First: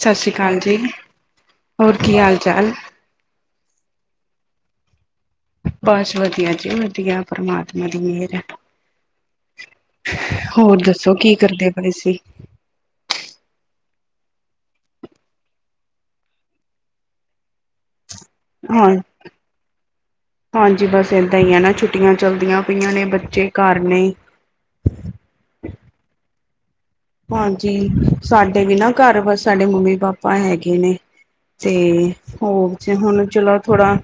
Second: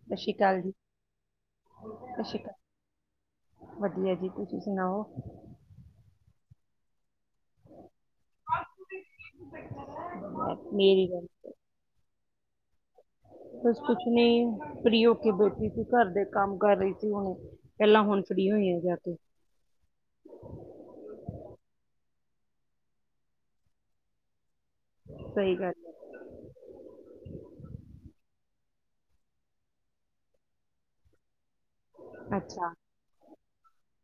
ਸਤਿ ਸ੍ਰੀ ਅਕਾਲ ਜੀ। ਹੋਰ ਕੀ ਹਾਲ ਚਾਲ? ਨਹੀਂ ਜੀ ਤੁਸੀਂ ਸੁਣਾਓ। ਬਸ ਵਧੀਆ ਜੀ ਵਧੀਆ ਪ੍ਰਮਾਤਮਾ ਦੀ ਮਿਹਰ ਹੈ। ਹੋਰ ਮੇਰੀ ਦੱਸੋ ਗੱਲ ਕੀ ਕਰਦੇ ਪਏ ਸੀ। ਬਸ ਕੁਛ ਨੀ ਫਰੀ ਹੋ ਕੇ ਬੈਠੀ ਸੀ ਘਰ ਦੇ ਕੰਮ ਕਰ ਰਹੀ ਸੀ ਹੁਣ ਪਹਿਲਾਂ ਹੁਣ। ਫ੍ਰੀ ਹੋਈ ਆ ਹਾਂ ਜਾ ਕੇ ਹਾਂਜੀ ਬਸ ਏਦਾਂ ਹੀ ਆ ਨਾ ਛੁ ਛੁੱਟੀਆਂ ਚਲਦੀਆਂ ਪਈਆਂ ਨੇ ਬੱਚੇ ਘਰ ਨੇ। ਸਹੀ ਗੱਲ ਹਾਂਜੀ ਸਾਡੇ ਵੀ ਨਾ ਘਰ ਬਸ ਸਾਡੇ ਮੰਮੀ ਪਾਪਾ ਹੈਗੇ ਨੇ। ਤੇ ਹੈ ਅੱਛਾ ਹੋਰ ਜ ਹੁਣ ਚਲੋ ਥੋੜਾ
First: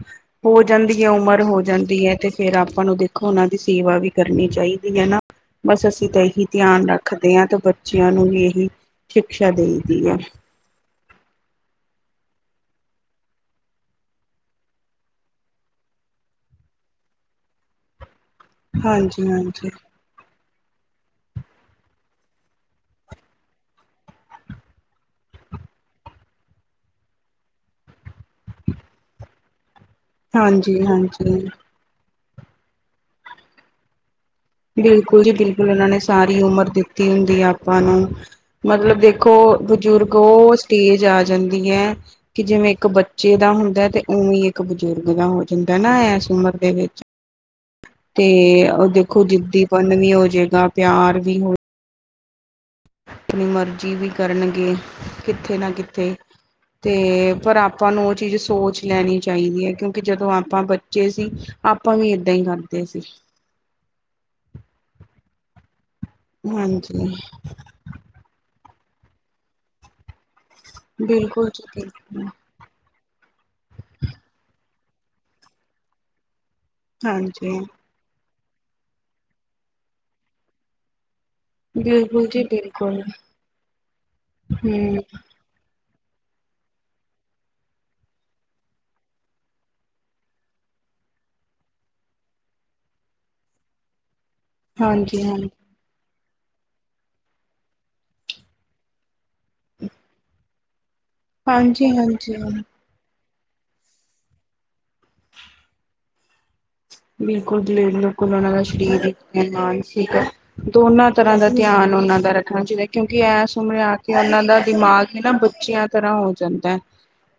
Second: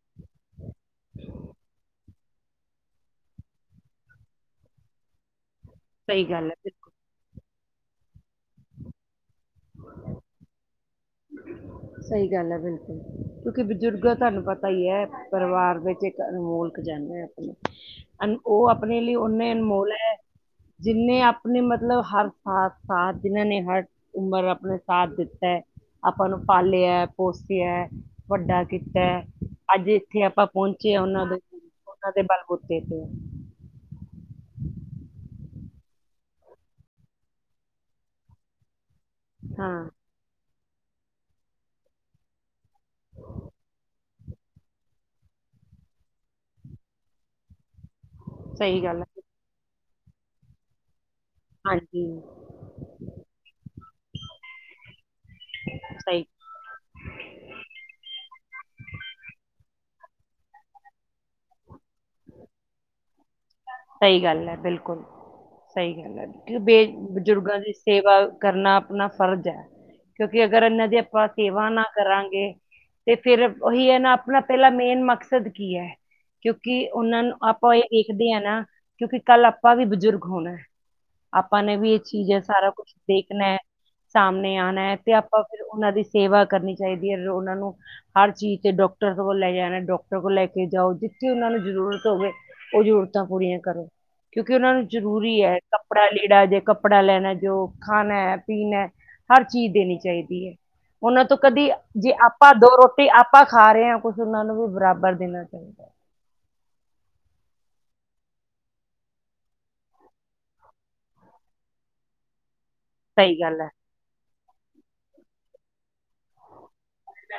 ਹੋ ਜਾਂਦੀ ਹੈ ਉਮਰ ਹੋ ਜਾਂਦੀ ਹੈ ਤੇ ਫੇਰ ਆਪਾਂ ਨੂੰ ਦੇਖੋ ਉਹਨਾਂ ਦੀ ਸੇਵਾ ਵੀ ਕਰਨੀ ਚਾਹੀਦੀ ਚਾਹੀਦੀ ਹੈ ਨਾ ਬਸ ਅਸੀਂ ਤਾਂ ਸਹੀ ਇਹੀ ਗੱਲ ਹੈ ਧਿਆਨ ਬਿਲਕੁਲ ਰੱਖਦੇ ਹਾਂ ਤੇ ਬੱਚਿਆਂ ਨੂੰ ਵੀ ਇਹੀ ਸ਼ਿਕਸ਼ਾ ਦੇ ਦੀ ਹੈ ਸਹੀ ਗੱਲ ਹੈ ਬਿਲਕੁਲ ਕਿਉਂਕਿ ਬਜ਼ੁਰਗ ਤੁਹਾਨੂੰ ਪਤਾ ਹੀ ਹੈ ਪਰਿਵਾਰ ਵਿੱਚ ਇੱਕ ਅਨਮੋਲ ਜਾਂਦੇ ਆਪਣੇ ਅ ਉਹ ਆਪਣੇ ਲਈ ਓਨੇ ਹਾਂਜੀ-ਹਾਂਜੀ, ਅਨਮੋਲ ਹੈ ਜਿੰਨੇ ਆਪਣੇ ਮਤਲਬ ਹਰ ਸਾਥ ਸਾਥ ਜਿੰਨਾਂ ਨੇ ਹਰ ਉਮਰ ਆਪਣੇ ਸਾਥ ਦਿੱਤਾ ਹੈ ਆਪਾਂ ਨੂੰ ਪਾਲਿਆ ਪੋਸਿਆ ਵੱਡਾ ਕੀਤਾ ਅੱਜ ਇੱਥੇ ਆਪਾਂ ਪਹੁੰਚੇ ਆ ਉਹਨਾਂ ਦੇ ਹਾਂਜੀ-ਹਾਂਜੀ। ਉਹਨਾਂ ਦੇ ਬਲਬੂਤੇ ਤੇ ਬਿਲਕੁਲ ਜੀ ਬਿਲਕੁਲ ਉਹਨਾਂ ਨੇ ਸਾਰੀ ਉਮਰ ਦਿੱਤੀ ਹੁੰਦੀ ਹੈ ਆਪਾਂ ਨੂੰ ਮਤਲਬ ਦੇਖ ਦੇਖੋ ਹਾਂ ਬਜ਼ੁਰਗ ਉਹ ਸਟੇਜ ਆ ਜਾਂਦੀ ਹੈ ਕਿ ਜਿਵੇਂ ਇੱਕ ਬੱਚੇ ਦਾ ਹੁੰਦਾ ਤੇ ਉਵੇਂ ਇੱਕ ਬਜ਼ੁਰਗ ਦਾ ਹੋ ਜਾਂਦਾ ਨਾ ਇਸ ਉਮਰ ਦੇ ਵਿੱਚ ਤੇ ਸਹੀ ਉਹ ਗੱਲ ਹੈ ਦੇਖੋ ਜਿੱਦੀਪਨ ਵੀ ਹੋਜੇ ਗਾ ਪਿਆਰ। ਵੀ ਹੋ ਹਾਂਜੀ। ਆਪਣੀ ਮਰਜ਼ੀ ਵੀ ਕਰਨਗੇ ਕਿੱਥੇ ਨਾ ਕਿੱਥੇ। ਸਹੀ ਤੇ ਪਰ ਆਪਾਂ ਨੂੰ ਉਹ ਚੀਜ਼ ਸੋਚ ਲੈਣੀ ਚਾਹੀਦੀ ਹੈ ਕਿਉਂਕਿ? ਕਿਉਂਕਿ ਜਦੋਂ ਆਪਾਂ ਬੱਚੇ ਸੀ ਆਪਾਂ ਵੀ ਏਦਾਂ ਹੀ ਕਰਦੇ ਸੀ। ਸਹੀ ਗੱਲ ਹੈ ਬਿਲਕੁਲ। ਸਹੀ ਗੱਲ ਹੈ ਕਿਉਂਕਿ ਬੇ ਹਾਂਜੀ। ਬਜ਼ੁਰਗਾਂ ਦੀ ਸੇਵਾ ਕਰਨਾ ਆਪਣਾ ਫਰਜ਼ ਹੈ ਕਿਉਂਕਿ ਕਿਉਂਕਿ ਅਗਰ ਇਹਨਾਂ ਦੀ ਆਪਾਂ ਬਿਲਕੁਲ ਜੀ ਸੇਵਾ ਨਾ ਬਿਲਕੁਲ ਕਰਾਂਗੇ ਤੇ ਫੇਰ ਉਹੀ ਹੈ ਨਾ ਆਪਣਾ ਪਹਿਲਾਂ ਮੇਨ ਮਕਸਦ ਕੀ ਹੈ ਕਿਉਂਕਿ ਉਹਨਾਂ ਨੂੰ ਹਾਂਜੀ ਆਪਾਂ ਇਹ ਦੇੇਖਦੇ ਹਾਂ ਨਾ ਕਿਉਂਕਿ ਕੱਲ੍ਹ ਆਪਾਂ ਵੀ ਬਜ਼ੁਰਗ ਹੋਣਾ ਹੈ। ਆਪਾਂ ਨੇ ਵੀ ਇਹ ਬਿਲਕੁਲ ਚੀਜ਼ ਇਹ ਜੀ ਸਾਰਾ ਕੁਛ ਬਿਲਕੁਲ ਦੇਖਣਾ ਹੈ। ਸਾਹਮਣੇ ਆਉਣਾ ਹੈ ਹੂੰ ਤੇ ਆਪਾਂ ਫਿਰ ਉਹਨਾਂ ਦੀ। ਸੇਵਾ ਕਰਨੀ ਚਾਹੀਦੀ ਹੈ ਉਹਨਾਂ ਨੂੰ ਹਰ ਚੀਜ਼ ਤੇ ਡਾਕਟਰ ਕੋਲ ਲੈ ਜਾਣਾ ਡਾਕਟਰ ਕੋਲ ਲੈ ਕੇ ਜਾਓ । ਤੇ ਉਹਨਾਂ ਨੂੰ ਜ਼ਰੂਰਤ ਹੋਵੇ ਉਹ ਜ਼ਰੂਰਤਾਂ ਪੂਰੀਆਂ। ਕਰੋ ਕਿਉਂਕਿ ਉਹਨਾਂ ਨੂੰ ਹਾਂਜੀ ਹਾਂ ਜਰੂਰੀ ਹੈ ਕੱਪੜਾ ਲੀੜਾ। ਲੀੜਾ ਜੇ ਕੱਪੜਾ ਲੈਣਾ ਜੋ ਖਾਣਾ ਪੀਣਾ ਹਰ ਚੀਜ਼ ਦੇਣੀ ਚਾਹੀਦੀ ਹੈ। ਉਹਨਾਂ ਤੋਂ ਕਦੀ ਹਾਂਜੀ ਜੇ ਹਾਂਜੀ ਆਪਾਂ ਦੋ ਰੋਟੀ । ਆਪਾਂ ਖਾ ਰਹੇ ਹਾਂ ਕੁਛ ਉਹਨਾਂ ਨੂੰ ਵੀ ਬਰਾਬਰ ਦੇਣਾ ਚਾਹੀਦਾ ਹੈ। ਜੀ। ਬਿਲਕੁਲ ਬਿਲਕੁਲ ਉਹਨਾਂ ਦਾ ਸਰੀਰਕ, ਮਾਨਸਿਕ ਦੋਨਾਂ ਤਰ੍ਹਾਂ ਦਾ ਧਿਆਨ ਉਹਨਾਂ ਦਾ । ਰੱਖਣਾ ਚਾਹੀਦਾ ਹੈ। ਕਿਉਂਕਿ ਸਹੀ ਐਸ ਗੱਲ ਹੈ ਉਮਰੇ ਆ ਕੇ ਉਹਨਾਂ ਦਾ ਦਿਮਾਗ ਹੀ ਨਾ ਬੱਚਿਆਂ ਤਰ੍ਹਾਂ ਹੋ ਜਾਂਦਾ ਹੈ।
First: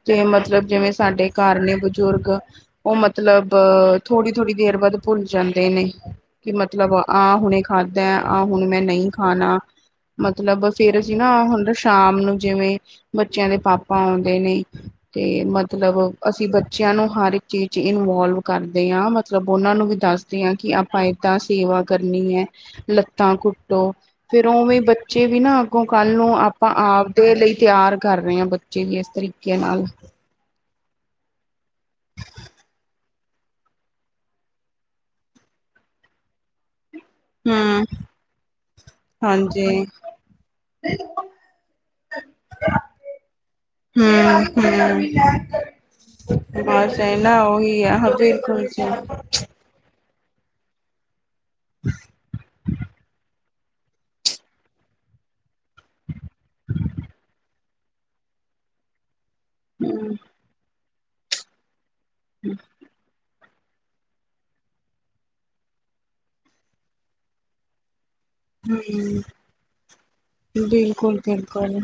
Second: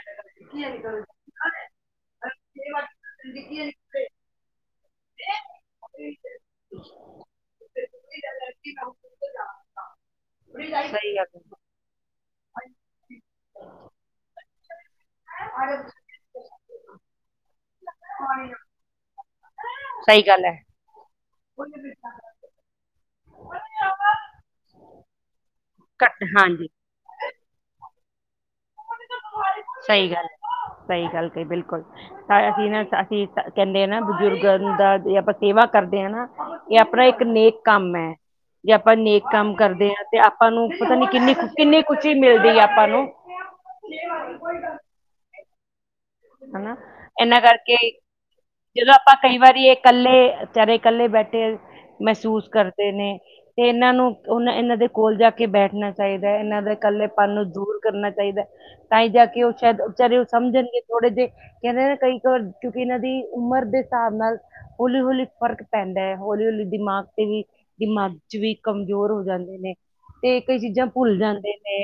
ਤੇ ਮਤਲਬ ਜਿਵੇਂ ਸਾਡੇ ਘਰ ਨੇ ਬਜ਼ੁਰਗ ਉਹ ਮਤਲਬ। ਥੋੜ੍ਹੀ ਦੇਰ ਬਾਅਦ ਭੁੱਲ ਜਾਂਦੇ ਨੇ ਕਿ ਮਤਲਬ ਆਹ ਹੁਣੇ ਖਾਧਾ ਆਹ ਹੁਣੇ ਮੈਂ ਨਹੀਂ ਖਾਣਾ। ਮਤਲਬ ਸਹੀ ਗੱਲ ਫੇਰ ਅਸੀਂ ਨਾ ਹੈ ਹੁਣ ਤਾ ਸ਼ਾਮ। ਨੂੰ ਜਿਵੇਂ ਬੱਚਿਆਂ ਦੇ ਪਾਪਾ ਆਉਂਦੇ ਨੇ ਤੇ ਮਤਲਬ ਅਸੀਂ ਬੱਚਿਆਂ ਨੂੰ। ਹਰ ਇੱਕ ਚੀਜ਼ 'ਚ ਇਨਵੋਲਵ ਕਰਦੇ। ਕਰਦੇ ਹਾਂ। ਮਤਲਬ ਉਹਨਾਂ ਨੂੰ ਵੀ ਸਹੀ ਦੱਸਦੇ ਗੱਲ ਹਾਂ ਹੈ ਕਿ ਆਪਾਂ ਏਦਾਂ ਸੇਵਾ ਕਰਨੀ ਹੈ। ਲੱਤਾ ਕੁੱਟੋ ਫੇਰ ਉਵੇਂ ਬੱਚੇ ਵੀ ਨਾ ਅੱਗੋਂ ਕੱਲ ਘੱਟ ਨੂੰ ਹਾਂਜੀ ਆਪਾਂ ਆਪ ਦੇ ਲਈ। ਤਿਆਰ ਕਰ ਰਹੇ ਹਾਂ। ਬੱਚੇ ਵੀ ਇਸ ਤਰੀਕੇ ਨਾਲ? ਸਹੀ ਗੱਲ ਸਹੀ ਗੱਲ ਕਹੀ ਬਿਲਕੁਲ ਤਾਂ ਅਸੀਂ ਨਾ ਅਸੀਂ ਕਹਿੰਦੇ ਹਾਂ ਨਾ ਬਜ਼ੁਰਗ ਦਾ ਜੇ ਆਪਾਂ ਸੇਵਾ ਕਰਦੇ ਹਾ ਨਾ ਇਹ ਆਪਣਾ ਇੱਕ ਨੇਕ ਹੂੰ, ਕੰਮ ਹੈ ਜੇ ਆਪਾਂ ਨੇਕ ਕੰਮ ਹਾਂਜੀ। ਕਰਦੇ ਹਾਂ ਤੇ ਆਪਾਂ ਨੂੰ ਪਤਾ ਨੀ ਕਿੰਨੀ ਕਿੰਨੀ ਖੁਸ਼ੀ ਮਿਲਦੀ ਹੈ ਆਪਾਂ ਨੂੰ ਹੂੰ ਹੂੰ ਹਨਾ ਇਹਨਾਂ ਕਰਕੇ ਬਿਲਕੁਲ ਜੀ। ਜਦੋਂ ਆਪਾਂ ਕਈ ਵਾਰੀ ਇਹ ਇਕੱਲੇ ਵਿਚਾਰੇ ਇਕੱਲੇ ਬੈਠੇ ਮਹਿਸੂਸ ਕਰਦੇ ਨੇ ਤੇ ਇਹਨਾਂ ਨੂੰ ਉਹਨਾਂ ਇਹਨਾਂ ਦੇ ਕੋਲ ਜਾ ਕੇ ਬੈਠਣਾ ਚਾਹੀਦਾ ਹੈ। ਇਹਨਾਂ ਦੇ ਇਕੱਲੇਪਨ ਨੂੰ ਦੂਰ ਕਰਨਾ ਚਾਹੀਦਾ ਹੈ ਤਾਂ ਹੀ ਜਾ ਕੇ ਉਹ ਸ਼ਾਇਦ ਹੂੰ, ਵਿਚਾਰੇ ਉਹ ਸਮਝਣਗੇ ਥੋੜੇ ਜਿਹੇ ਕਹਿੰਦੇ ਨਾ ਕਈ ਕੁ ਵਾਰ ਕਿਉਂਕਿ ਇਹਨਾਂ ਦੀ ਉਮਰ ਦੇ ਹਿਸਾਬ ਨਾਲ ਹੌਲੀ ਹੌਲੀ ਫ਼ਰਕ ਪੈਂਦਾ ਹੈ ਹੌਲੀ ਹੌਲੀ ਦਿਮਾਗ ਤੇ ਵੀ ਦਿਮਾਗੀ 'ਚ ਵੀ ਕਮਜ਼ੋਰ ਹੋ ਜਾਂਦੇ ਨੇ ਤੇ ਕਈ ਚੀਜ਼ਾਂ ਭੁੱਲ ਜਾਂਦੇ ਬਿਲਕੁਲ-ਬਿਲਕੁਲ। ਨੇ।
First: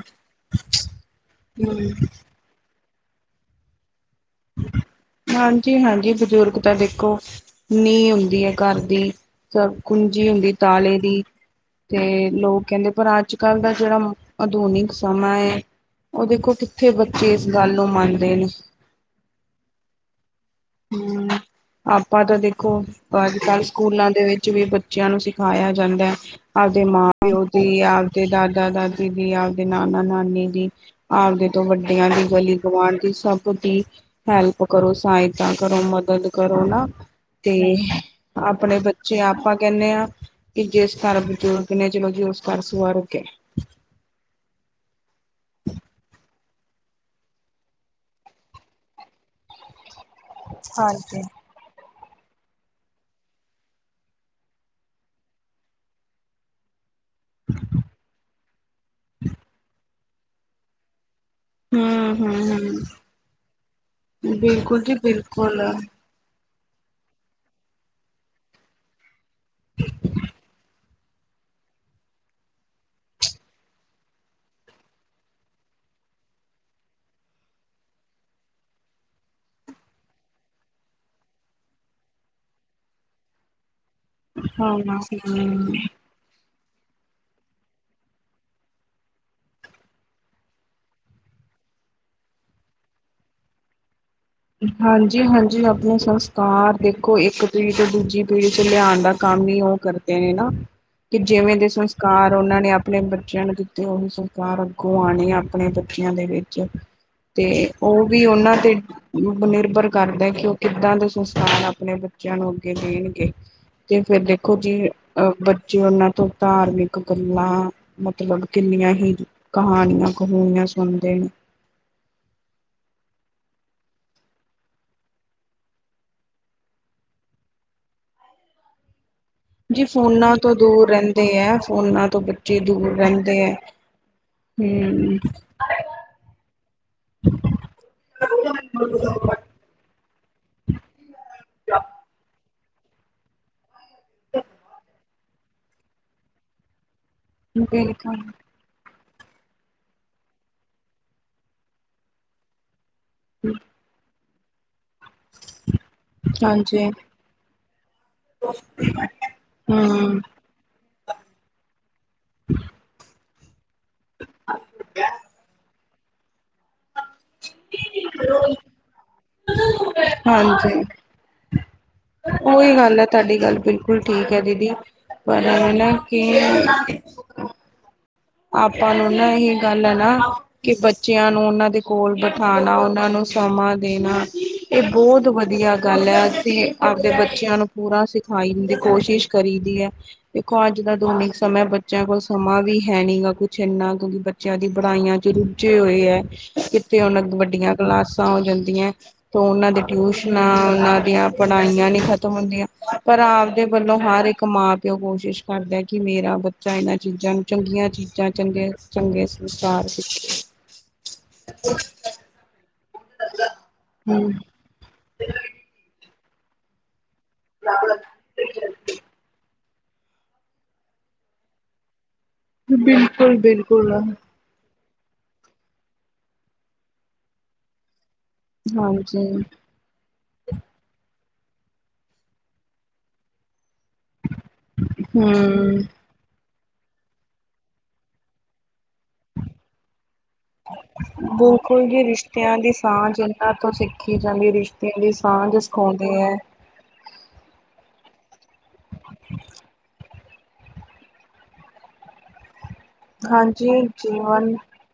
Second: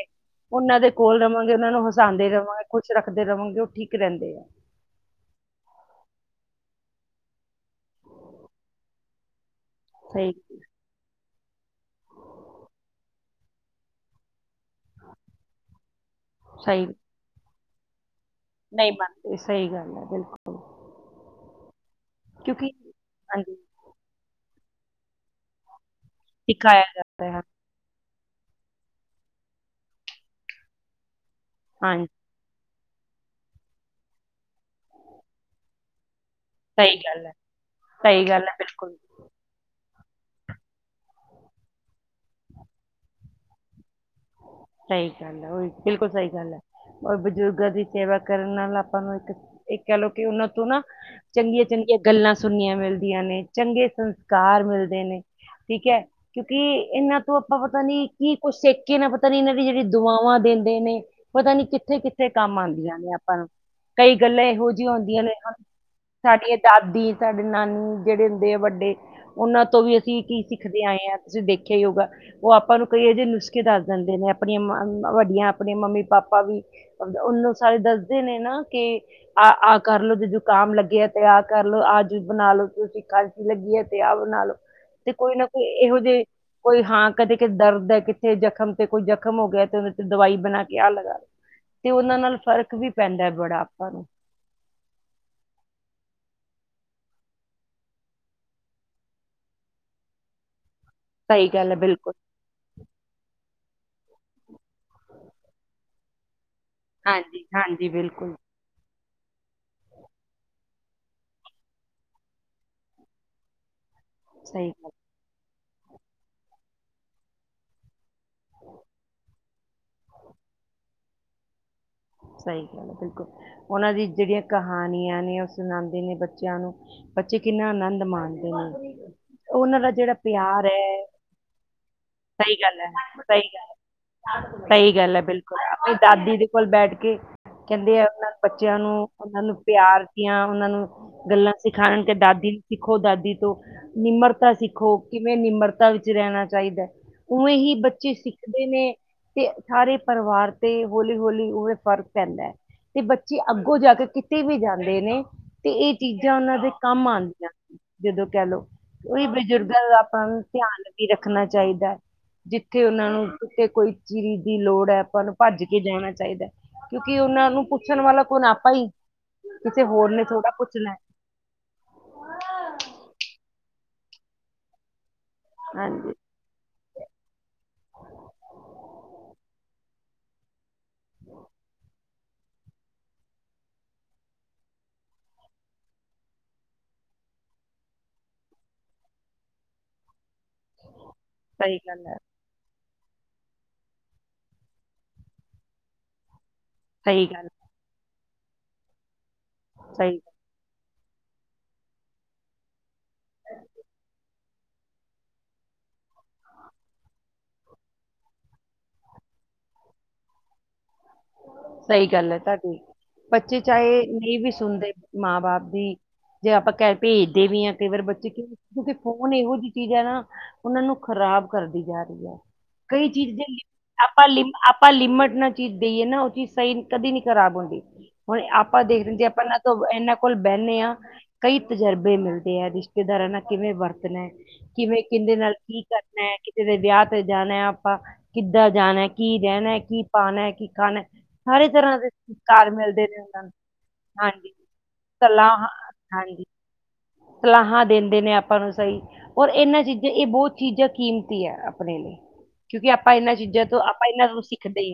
ਉਹਨਾਂ ਦੇ ਕੋਲ ਰਵਾਂਗੇ ਉਹਨਾਂ ਨੂੰ ਹੂੰ, ਹਸਾਂਦੇ ਰਵਾਂਗੇ, ਖੁਸ਼ ਰੱਖਦੇ ਰਵਾਂਗੇ, ਉਹ ਠੀਕ। ਰਹਿੰਦੇ ਆ ਹਾਂਜੀ--ਹਾਂਜੀ ਬਜ਼ੁਰਗ। ਤਾਂ ਦੇਖੋ ਨੀਂਹ ਹੁੰਦੀ ਹੈ ਘਰ ਦੀ ਤ ਕੁੰਜੀ ਸਹੀ ਹੁੰਦੀ ਤਾਲੇ ਦੀ। ਤੇ ਲੋਕ ਕਹਿੰਦੇ ਪਰ ਅੱਜ ਕੱਲ ਦਾ ਜੇਹੜਾ। ਆਧੁਨਿਕ ਸਮਾਂ ਹੈ ਉਹ ਦੇਖੋ ਸਹੀ ਕਿੱਥੇ ਬੱਚੇ ਇਸ ਗੱਲ ਨੂੰ ਮੰਨ। ਨਹੀਂ ਮੰਨਦੇ ਸਹੀ ਗੱਲ ਹੈ ਬਿਲਕੁਲ। ਹਮ ਆਪਾਂ ਤਾਂ ਕਿਉਂਕਿ ਦੇਖੋ ਅੱਜ ਹਾਂਜੀ ਕੱਲ੍ਹ ਸਕੂਲਾਂ ਦੇ ਵਿੱਚ ਵੀ ਬੱਚਿਆਂ ਨੂੰ ਸਿਖਾਯਾ ਜਾਂਦਾ ਹੈ। ਸਿਖਾਇਆ ਆਪਦੇ ਮਾਂ ਜਾਂਦਾ ਹੈ ਪਿਓ ਦੀ ਆਪ। ਤੇ ਦਾਦਾ ਦਾਦੀ ਦੀ, ਆਪਦੇ ਨਾਨਾ ਨਾਨੀ ਦੀ, ਆਪਦੇ ਤੋਂ ਹਾਂਜੀ ਵੱਡਿਆਂ ਦੀ। [unintelligible] ਗੁਆਂਡੀ ਸਭ ਦੀ ਹੈਲਪ ਕਰੋ। ਸਹਾਇਤਾ ਕਰੋ। ਮਦਦ? ਕਰੋ ਨਾ ਸਹੀ ਗੱਲ ਹੈ ਤੇ ਸਹੀ ਗੱਲ ਹੈ ਆਪਣੇ ਬਿਲਕੁਲ ਬੱਚੇ ਆਪਾਂ ਕਹਿੰਨੇ ਆਂ। ਕੇ ਜਿਸ ਘਰ ਬਜ਼ੁਰਗ ਨੇ ਚਲੋ ਜੀ ਉਸ ਘਰ ਸੁਵਰੱਗ ਏ। ਸਹੀ ਗੱਲ ਹੈ ।ਉਹੀ ਬਿਲਕੁਲ ਸਹੀ ਗੱਲ ਹੈ। ਔਰ ਬਜ਼ੁਰਗਾਂ ਦੀ ਸੇਵਾ ਕਰਨ ਨਾਲ ਆਪਾਂ ਨੂੰ ਇੱਕ [unintelligible] ਕੇ ਉਹਨਾਂ ਤੋਂ ਨਾ ਹਾਂਜੀ ਚੰਗੀਆਂ ਚੰਗੀਆਂ ਗੱਲਾਂ ਸੁਣਨੀਆਂ ਮਿਲਦੀਆਂ ਨੇ, ਚੰਗੇ ਸੰਸਕਾਰ ਮਿਲਦੇ ਨੇ, ਠੀਕ ਹੈ ਕਿਉਂਕਿ ਇਹਨਾਂ ਤੋਂ ਆਪਾਂ ਪਤਾ ਨੀ ਕੀ ਕੁੱਛ ਸਿੱਖਕੇ ਨਾ ਪਤਾ ਜੇੜੀ ਦੁਆਵਾਂ ਦੇਂਦੇ ਨੇ ਪਤਾ ਨੀ ਕਿੱਥੇ ਹਮ ਕਿੱਥੇ ਹਮ ਕੰਮ ਆਨੰਦੀਆਂ ਹਮ ਨੇ ਆਪਾਂ ਨੂੰ, ਕਈ ਗੱਲਾਂ ਇਹੋ ਬਿਲਕੁਲ ਜਿਹੀਆਂ ਜੀ ਹੁੰਦੀਆਂ ਨੇ ਬਿਲਕੁਲ [unintelligible] ਹਾਂ ਦਾਦੀ ਸਾਡੇ ਨਾਨੀ ਜਿਹੜੇ ਹੁੰਦੇ ਆ ਵੱਡੇ, ਉਹਨਾਂ ਤੋਂ ਵੀ ਅਸੀਂ ਕੀ ਸਿੱਖਦੇ ਆਏ ਹਾਂ ਤੁਸੀਂ ਦੇਖਿਆ ਹੀ ਹੋਊਗਾ ਉਹ ਆਪਾਂ ਨੂੰ ਕਈ ਏਹੋ ਜੇ ਨੁਸਖੇ ਦ [unintelligible] ਅਪਣੀਆਂ ਵੱਡੀਆਂ ਅਪਣੀ ਮੰਮੀ ਪਾਪਾ ਵੀ ਉਹਨੂੰ ਸਾਰੇ ਦੱਸਦੇ ਨੇ ਨਾ ਕਿ ਆਹ ਆਹ ਕਰ ਲੋ ਜੇ ਜੁਕਾਮ ਲੱਗਆ ਤੇ ਆਹ ਕਰ ਲੋ, ਆਹ ਚੀਜ਼ ਬਣਾ ਲੋਂ, ਤੁਸੀ ਖਾਂਸੀ ਲੱਗੀ ਏ ਤੇ ਅ ਬਨਾ ਲੋ ਤੇ ਕੋਈ ਨਾ ਕੋਈ ਹਮ ਇਹੋ ਜਿਹੇ ਕੋਈ ਹਾਂ ਕਦੇ ਕਿ ਦਰਦ ਹੈ, ਕਿੱਥੇ ਜਖਮ ਤੇ ਕੋਈ ਜ਼ਖਮ ਹੋ ਗਿਆ ਤੇ ਉਹਦੇ ਤੇ ਦਵਾਈ ਬਣਾ ਕੇ ਆਹ ਲਗਾ ਲੋ। ਤੇ ਉਹਨਾਂ ਨਾਲ ਫ਼ਰਕ ਵੀ ਪੈਂਦਾ ਹੈ ਬੜਾ ਆਪਾਂ ਨੂੰ। ਹਾਂਜੀ- ਹਾਂਜੀ ਅਪਣੇ ਸੰਸਕਾਰ ਦੇਖੋ ਇੱਕ ਪੀੜੀ ਤੋਂ ਦੂਜੀ ਪੀੜੀ ਚ ਲਿਆਣ ਦਾ ਕੰਮ [unintelligible] ਉਹ ਕਰਦੇ ਨੇ ਨਾ ਕਿ ਸਹੀ ਜਿਵੇਂ ਦੇ ਗੱਲ ਹੈ ਬਿਲਕੁਲ ਸੰਸਕਾਰ ਉਹਨਾਂ ਨੇ ਅਪਣੇ ਬੱਚਿਆਂ ਨੂੰ ਤੇ ਉਹੀ ਸੰਸਕਾਰ ਅੱਗੋਂ ਆਣੇ ਅਪਣੇ ਬੱਚਿਆਂ ਦੇ ਵੀ ਹਾਂਜੀ ਤੇ ਹਾਂਜੀ ਉਹ ਵੀ ਬਿਲਕੁਲ ਉਹਨਾਂ ਤੇ ਨਿਰਭਰ ਕਰਦਾ ਕਿ ਕਿੱਦਾਂ ਦੇ ਸੰਸਕਾਰ ਅਪਣੇ ਬੱਚਿਆਂ ਨੂੰ ਅੱਗੇ ਦੇਣਗੇ? ਤੇ ਫੇਰ ਦੇਖੋ ਸਹੀ ਜੀ ਗੱਲ ਅਹ ਬੱਚੇ ਉਹਨਾਂ ਤੋਂ ਧਾਰਮਿਕ ਗੱਲਾਂ ਮਤਲਬ ਕਿੰਨੀਆਂ ਹੀ ਕਹਾਣੀਆਂ ਕਹੂਣੀਆਂ ਸੁਣਦੇ ਨੇ। ਸਹੀ ਗੱਲ ਹੈ ਬਿਲਕੁਲ। ਉਹਨਾਂ ਦੀ ਜੇੜੀਆਂ ਕਹਾਣੀਆਂ ਨੇ ਉਹ ਸੁਣਾਉਂਦੇ ਨੇ ਬੱਚਿਆਂ ਨੂੰ ਬੱਚੇ ਕਿੰਨਾ ਆਨੰਦ ਮਾਣਦੇ ਨੇ। ਉਹਨਾਂ ਜੀ ਦਾ ਜਿਹੜਾ ਫੋਨਾਂ ਤੋਂ ਪਿਆਰ ਦੂਰ ਹੈ ਰਹਿੰਦੇ ਹੈ ਫੋਨਾਂ ਤੋਂ ਸਹੀ ਬੱਚੇ ਗੱਲ ਦੂਰ ਹੈ, ਰਹਿੰਦੇ ਸਹੀ। ਹੈ। ਸਹੀ ਗੱਲ ਹੂੰ। ਹੈ ਬਿਲਕੁਲ, ਅਪਣੀ ਦਾਦੀ ਦੇ ਕੋਲ ਬੈਠ ਕੇ ਕਹਿੰਦੇ ਆ ਉਹਨਾਂ ਬੱਚਿਆਂ ਨੂੰ ਉਹਨਾਂ ਨੂੰ ਪਿਆਰ ਦੀਆਂ ਉਹਨਾਂ ਨੂੰ ਗੱਲਾਂ ਸਿਖਾਣ ਗੇ ਦਾਦੀ ਸਿੱਖੋ ਦਾਦੀ ਤੋਂ, ਨਿਮਰਤਾ ਸਿੱਖੋ, ਕਿਵੇਂ ਨਿਮਰਤਾ ਵਿੱਚ ਰਹਿਣਾ ਚਾਹੀਦਾ। ਉਵੇਂ ਹੀ ਬੱਚੇ ਬਿਲਕੁਲ ਸਿੱਖਦੇ ਨੇ ਤੇ ਸਾਰੇ ਪਰਿਵਾਰ ਤੇ ਹੌਲੀ ਹੌਲੀ ਉਵੇ ਫ਼ਰਕ ਪੈਂਦਾ। ਤੇ ਬੱਚੇ ਅੱਗੋਂ ਜਾ ਕੇ ਕਿਤੇ ਵੀ ਜਾਂਦੇ ਨੇ ਤੇ ਇਹ ਚੀਜ਼ਾਂ ਉਹਨਾਂ ਦੇ ਹਾਂਜੀ ਕੰਮ ਆਣਗਿਆ। ਜਦੋਂ ਕਹਿ ਲੋ, ਉਹੀ ਬਜ਼ੁਰਗਾਂ ਦਾ ਹੂੰ। ਆਪਾਂ ਧਿਆਨ ਵੀ ਰੱਖਣਾ ਚਾਹੀਦਾ ਜਿੱਥੇ ਉਹਨਾਂ ਨੂੰ ਕਿਤੇ ਕੋਈ ਚੀਜ਼ ਦੀ ਲੋੜ ਹੈ ਆਪਾਂ ਨੂੰ ਭੱਜ ਕੇ ਜਾਣਾ ਚਾਹੀਦਾ, ਕਿਉਂਕਿ ਉਹਨਾਂ ਨੂੰ ਪੁੱਛਣ ਵਾਲਾ ਕੋਣ ਆਪਾਂ ਹੀ ਕਿਸੇ ਹੋਰ ਨੇ ਥੋੜਾ ਹਾਂਜੀ ਪੁੱਛਣਾ ਹੈ। ਉਹੀ ਗੱਲ ਹੈ, ਤੁਹਾਡੀ ਗੱਲ ਬਿਲਕੁਲ ਠੀਕ ਹੈ ਦੀਦੀ, ਪਰ ਨ ਹਾਂਜੀ ਕਿ ਆਪਾਂ ਨੂੰ ਨਾ ਇਹ ਗੱਲ ਹੈ ਨਾ ਕਿ ਬੱਚਿਆਂ ਨੂੰ ਉਹਨਾਂ ਦੇ ਕੋਲ ਖਾਣਾ, ਉਹਨਾਂ ਨੂੰ ਸਮਾਂ ਦੇਣਾ ਇਹ ਬਹੁਤ ਵਧੀਆ ਗੱਲ ਐ। ਅਸੀਂ ਆਪਦੇ ਬੱਚਿਆਂ ਨੂੰ ਪੂਰਾ ਸਿਖਾਈ ਦੀ ਕੋਸ਼ਿਸ਼ ਕਰੀ ਦੇਖੋ। ਅੱਜ ਕਲ ਦੋ ਮਿੰਟ ਸਮਾਂ ਏ ਸਹੀ ਬੱਚਿਆਂ ਗੱਲ ਹੈ ਕੋਲ ਸਮਾਂ ਵੀ ਹੈ ਨਹੀਂ ਗਾ। ਕੁਛ ਏਨਾ ਕਿਉਂਕਿ ਬੱਚਿਆਂ ਦੀ ਪੜ੍ਹਾਈਆਂ ਚ ਰੁੱਝੇ ਹੋਏ ਐ। ਕਿਤੇੇ ਹੁਣ ਸਹੀ ਗੱਲ ਵੱਡੀਆਂ ਕਲਾਸਾਂ ਹੋ ਜਾਂਦੀਆਂ ਤੋ ਉਹਨਾਂ ਦੇ ਸਹੀ ਟਿਊਸ਼ਨਾਂ, ਉਹਨਾਂ ਚਿਆ ਪੜ੍ਹਾਈਆਂ ਨੀ ਖਤਮ ਹੁੰਦੀਆਂ, ਪਰ ਆਪਦੇ ਵੱਲੋਂ ਹਰ ਇੱਕ ਮਾਂ ਪਿਓ ਕੋਸ਼ਿਸ਼ ਕਰਦਾ ਕੀ ਮੇਰਾ ਬੱਚਾ ਇਹਨਾਂ ਚੀਜ਼ਾਂ ਨੂੰ ਚੰਗੀਆਂ ਚੀਜ਼ਾਂ, ਚੰਗੇ ਚੰਗੇ ਸੰਸਕਾਰ ਸਿੱਖੇ। ਸਹੀ ਗੱਲ ਐ ਤਾਡੀ। ਬੱਚੇ ਚਾਹੇ ਹੂੰ ਨਹੀਂ ਵੀ ਸੁਣਦੇ ਮਾਂ ਬਾਪ ਦੀ ਜੇ ਆਪਾਂ ਕਹਿ ਭੇਜਦੇ ਵੀ ਹਾਂ। ਕਈ ਵਾਰ ਬੱਚੇ ਕਿ, ਕਿਉਂਕਿ ਫੋਨ ਇਹੋ ਜਿਹੀ ਚੀਜ਼ ਹੈ ਨਾ‌‌। ਉਹਨਾਂ ਨੂੰ ਖ਼ਰਾਬ ਕਰਦੀ ਜਾ ਰਹੀ ਐ। ਕਈ ਬਿਲਕੁਲ ਚੀਜ਼ ਚ ਬਿਲਕੁਲ ਆਪਾ ਲਿਮ ਆਪ ਆਪਾਂ ਲਿਮਟ ਨਾਲ ਚੀਜ਼ ਦੇਈਏ ਨਾ। ਉਹ ਚੀਜ਼ ਸਹੀ, ਕਦੇ ਨੀ ਖਰਾਬ ਹੁੰਦੀ। ਹੁਣ ਆਪਾਂ ਦੇਖਦੇ ਹਾਂਜੀ ਜੇ, ਆਪਾਂ ਇਹਨਾਂ ਤੋਂ ਇਹਨਾਂ ਕੋਲ ਬੈਨਿਆ। ਕਈ ਤਜਰਬੇ ਮਿਲਦੇ ਐ, ਰਿਸ਼ਤੇਦਾਰਾਂ ਨਾਲ ਕਿਵੇਂ ਵਰਤ ਕਰਨਾ ਐ, ਕਿਵੇਂ ਹੂੰ ਕਿਹਦੇ ਨਾਲ ਕੀ ਕਰਨਾ ਕਿਦੇ ਵਿਆਹ ਤੇ ਜਾਣਾ ਆਪਾਂ ਕਿੱਦਾਂ ਜਾਣਾ, ਕੀ ਰਹਿਣਾ, ਕੀ ਪਾਣਾ ਐ, ਕੀ ਖਾਣਾ ਹੈ। ਹਰ ਇੱਕ ਬਿਲਕੁਲ ਤਰ੍ਹਾਂ ਜੀ ਦੇ ਰਿਸ਼ਤਿਆਂ ਸੰਸਕਾਰ ਦੀ ਮਿਲਦੇ ਸਾਂਝ ਨੇ ਉਹਨਾਂ ਨੂੰ ਇਹਨਾਂ ਤੋਂ ਸਿੱਖੀ ਜਾਂਦੀ। ਹਾਂਜੀ ਰਿਸ਼ਤਿਆਂ ਦੀ ਸਾਂਝ ਸਲਾਹਾਂ ਸਿਖਾਉਦੇ ਐ। ਹਾਂਜੀ ਸਲਾਹਾਂ ਦਿ ਦੇ ਨੇ ਆਪਾਂ ਨੂੰ ਸਹੀ। ਔਰ ਇਹਨਾਂ ਚੀਜ਼ਾਂ ਇਹ ਬਹੁਤ ਚੀਜ਼ਾਂ ਕੀਮਤੀ ਐ। ਆਪਣੇ ਲਈ ਕਿਉਂਕਿ ਆਪਾਂ ਇਹਨਾਂ ਚੀਜ਼ਾਂ ਤੋਂ ਹਾਂਜੀ ਆਪਾਂ ਇਹਨਾਂ ਨੂੰ ਜੀਵਨ ਸਿੱਖਦੇ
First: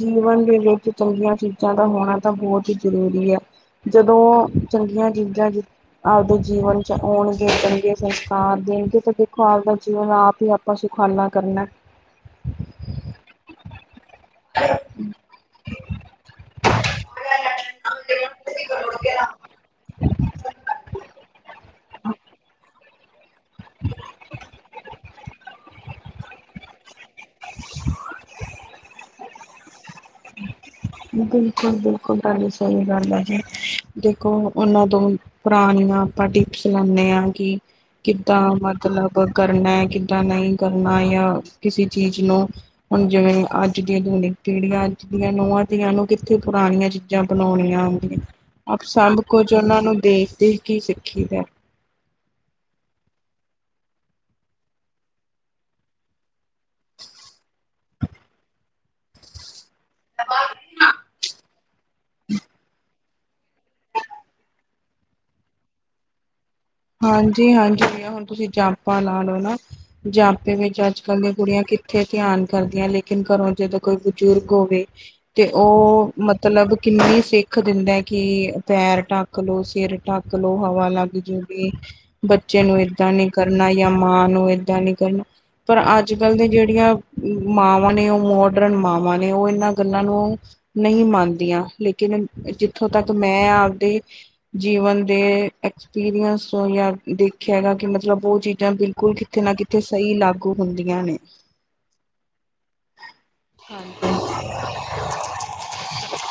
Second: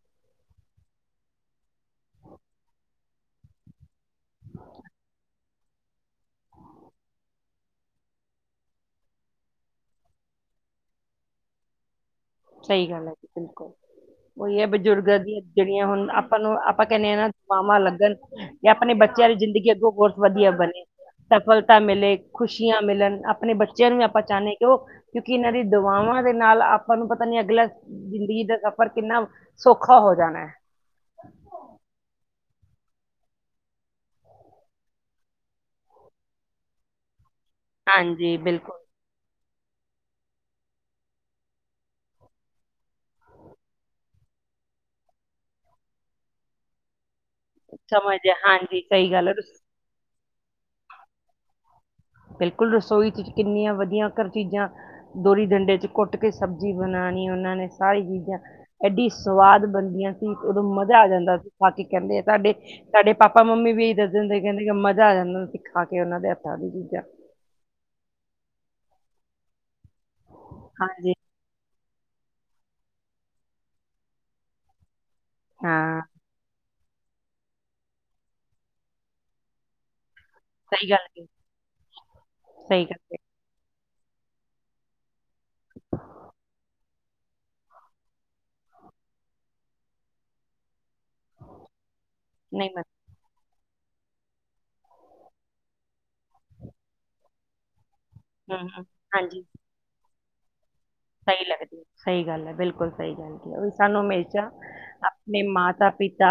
ਜੀਵਨ ਦੇ ਵਿੱਚ ਚੰਗੀਆਂ ਚੀਜ਼ਾਂ ਦਾ ਹੋਣਾ ਤਾਂ ਬਹੁਤ ਹੀ ਜ਼ਰੂਰੀ ਆ। ਜਦੋਂ ਚੰਗੀਆਂ ਚੀਜ਼ਾਂ ਜੀ, ਆਪਦੇ ਜੀਵਨ ਚ ਆਉਣਗੇ ਚੰਗੇ ਸੰਸਕਾਰ। ਦੇਖੋ! ਆਪਦਾ ਜੀਵਨ ਆਪ ਹੀ ਆਪਾਂ ਸੁਖਾਲਾ ਕਰਨਾ। ਸਹੀ ਗੱਲ ਐ ਜੀ। ਬਿਲਕੁਲ [inaudible] ਉਹੀ ਐ। ਬਜ਼ੁਰਗਾਂ ਦੀਆਂ ਜਿਹੜੀਆਂ ਹੁਣ ਆਪਾਂ ਨੂੰ ਆਪਾਂ ਕਹਿੰਦੇ ਹਾਂ ਨਾ ਦੁਆਵਾਂ ਲੱਗਣ ਜਾਂ ਆਪਣੇ ਬੱਚਿਆਂ ਲਈ ਜ਼ਿੰਦਗੀ ਅੱਗੋਂ ਬਹੁਤ ਵਧੀਆ ਬਣੇ। ਸਫਲਤਾ ਮਿਲੇ, ਖੁਸ਼ੀਆਂ ਮਿਲਨ ਆਪਣੇ ਬੱਚਿਆਂ ਨੂੰ ਵੀ ਆਪਾਂ ਚਾਹੁੰਦੇ ਆ। ਕਿ ਉਹ ਕਿਉਂਕਿ ਇਹਨਾਂ ਦੀ ਦਵਾਵਾਂ ਦੇ ਨਾਲ ਆਪਾਂ ਨੂੰ ਪਤਾ ਆਪਨੇ ਅਗਲਾ ਜ਼ਿੰਦਗੀ ਦਾ ਸਫ਼ਰ ਕਿੰਨਾ ਸੌਖਾ ਹੋ ਜਾਣਾ ਐ। ਬਿਲਕੁਲ, ਬਿਲਕੁਲ ਸਹੀ ਗੱਲ ਹੈ ਜੀ। ਦੇਖੋ ਉਹਨਾਂ ਤੋਂ ਪੁਰਾਣੀਆਂ ਆਪਾਂ ਟਿਪਸ ਲੇਂਦੇ ਆ। ਕਿ, ਹਾਂਜੀ ਕਿੱਦਾਂ ਬਿਲਕੁਲ ਮਤਲਬ ਕਰਨਾ ਐ, ਕਿੱਦਾਂ ਨਹੀਂ ਕਰਨਾ ਜਾਂ ਕਿਸੇ ਚੀਜ਼ ਨੂੰ, ਹੁਣ ਜਿਵੇਂ ਅੱਜ ਦੀ ਆਧੁਨਿਕ ਕਿਹੜੀਆਂ ਅੱਜ ਦੀਆਂ ਨੂੰਹਾ- ਧੀਆਂ ਨੂੰ ਕਿੱਥੇ ਪੁਰਾਣੀਆਂ ਚੀਜ਼ਾਂ ਚੀਜ਼ਾਂ ਬਣਾਉਣੀਆਂ ਆਂ ਦੀਆ, ਸਮਝ ਹੈ, ਹਾਂਜੀ ਆਪ ਸਹੀ ਸਭ ਗੱਲ ਹੈ ਕੁੱਝ ਉਹਨਾਂ ਨੂੰ ਦੇਖ-ਦੇਖ ਕੀ ਸਿੱਖੀ ਦਾ ਬਿਲਕੁਲ, ਰਸੋਈ ਚ ਕਿੰਨੀਆਂ ਵਧੀਆ ਘਰ ਚੀਜ਼ਾਂ ਦੋਰੀ- ਡੰਡੇ ਚ ਕੁੱਟ ਕੇ ਸਬਜ਼ੀ ਬਣਾ ਨੀ ਉਹਨਾਂ ਨੇ ਸਾਰੀ ਚੀਜ਼ਾਂ ਐਡੀ ਸਵਾਦ ਬਣਦੀਆਂ ਸੀ। ਉਦੋਂ ਮਜ਼ਾ ਆ ਜਾਂਦਾ ਸੀ ਖਾ ਕੇ ਕਹਿੰਦੇ ਆ ਸਾਡੇ ਸਾਡੇ ਪਾਪਾ- ਮੰਮੀ ਵੀ ਇਹੀ ਦੱਸ ਦਿੰਦੇ, ਕਹਿੰਦੇ ਮਜ਼ਾ ਆ ਜਾਂਦਾ ਸੀ ਖਾ ਕੇ ਉਹਨਾਂ ਦੇ ਹੱਥਾਂ ਦੀ ਚੀਜ਼ਾਂ ਹਾਂਜੀ ਹਾਂਜੀ ਅ ਹੁਣ ਤੁਸੀਂ ਜਾਪਾਂ ਲਾ ਲਓ ਨਾ। ਜਾਪੇ ਵਿੱਚ ਅੱਜ ਹਾਂਜੀ ਕੱਲ੍ਹ ਦੀ ਕੁੜੀਆਂ ਕਿ ਉੱਥੇ ਧਿਆਨ ਕਰਦੀਆਂ ਲੇਕਿਨ, ਘਰੋਂ ਜਦੋਂ ਕੋਈ ਬਜ਼ੁਰਗ ਹੋਵੇ ਤੇ ਹਾਂ ਉਹ ਮਤਲਬ ਕਿੰਨੀ ਸਿੱਖ ਦਿੰਦਾ। ਕਿ ਪੈਰ ਢੱਕ ਲਓ ਸਿਰ ਢੱਕ ਲਓ ਹਵਾ ਸਹੀ ਗੱਲ ਲੱਗ ਹੈ ਜਾਓ। ਬੱਚੇ ਨੂੰ ਸਹੀ ਗੱਲ ਏਦਾਂ ਹੈ ਨਹੀਂ ਕਰਨਾ ਜਾਂ ਮਾਂ ਨੂੰ ਏਦਾਂ ਨਹੀਂ ਕਰਨਾ। ਪਰ ਅੱਜ ਕੱਲ੍ਹ ਦੀ ਜਿਹੜੀਆਂ ਮਾਵਾਂ ਨੇ ਉਹ ਮੋਡਰਨ ਮਾਵਾਂ ਨੇ ਉਹ ਇਹਨਾਂ ਗੱਲਾਂ ਨੂੰ ਨਹੀਂ ਮੰਨਦੀਆਂ। ਲੇਕਿੰਨ ਜਿੱਥੋਂ ਤੱਕ ਮੈਂ ਦੇ ਆਪਦੀ ਜੀਵਨ ਦੇ ਐਕਸਪੀਰੀਅੰਸ ਤੋਂ ਜਾਂ ਦੇਖਿਆ ਹੈਗਾ ਕਿ ਮਤਲਬ ਮਤਲਬ ਉਹ ਹੂੰ ਚੀਜ਼ਾਂ ਹੂੰ ਬਿਲਕੁਲ ਹਾਂਜੀ ਕਿਤੇ ਨਾ ਕਿਤੇ ਸਹੀ ਲੱਗ ਸਹੀ ਲੱਗਦੀ ਸਹੀ ਗੱਲ ਹੈ ਬਿਲਕੁਲ ਸਹੀ ਗੱਲ ਕੀ ਸਾਨੂੰ ਹਾਂਜੀ। ਹਮੇਸ਼ਾ ਆਪਣੇ ਮਾਤਾ ਪਿਤਾ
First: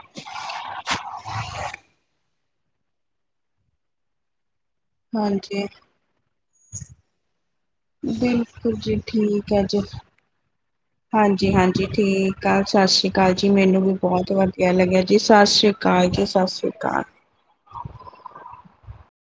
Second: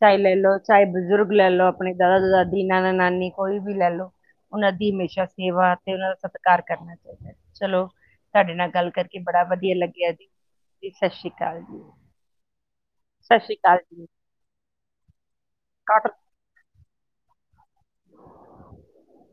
ਚਾਹੇ ਲੈ ਲੋ ਚਾਹੇ ਬਜ਼ੁਰਗ ਲੈ ਲੋ ਆਪਣੇ ਦਾਦਾ ਦਾਦੀ ਨਾਨਾ ਨਾਨੀ ਕੋਈ ਵੀ ਲੈਲੋ ਉਹਨਾਂ ਦੀ ਹਮੇਸ਼ਾ ਹਾਂਜੀ, ਸੇਵਾ ਤੇ ਉਹਨਾਂ ਦਾ ਸਤਿਕਾਰ ਕਰਨਾ ਚਾਹੀਦਾ ਹੈ ਚਲੋ ਤੁਹਾਡੇ ਨਾਲ ਬਿਲਕੁਲ ਗੱਲ ਜੀ ਕਰਕੇ ਬੜਾ ਵਧੀਆ ਲੱਗਿਆ ਜੀ ਸ਼੍ਰੀ ਹਾਂਜੀ ਅਕਾਲ ਜੀ ਹਾਂਜੀ ਠੀਕ ਆ ਸਤਿ ਸ਼੍ਰੀ ਅਕਾਲ ਜੀ ਮੈਨੂੰ ਵੀ ਬਹੁਤ ਵਧੀਆ ਲੱਗਿਆ ਜੀ ਸਤਿ ਸ਼੍ਰੀ ਕੱਟ ਅਕਾਲ ਜੀ ਸਤਿ ਸ਼੍ਰੀ ਅਕਾਲ [inaudible]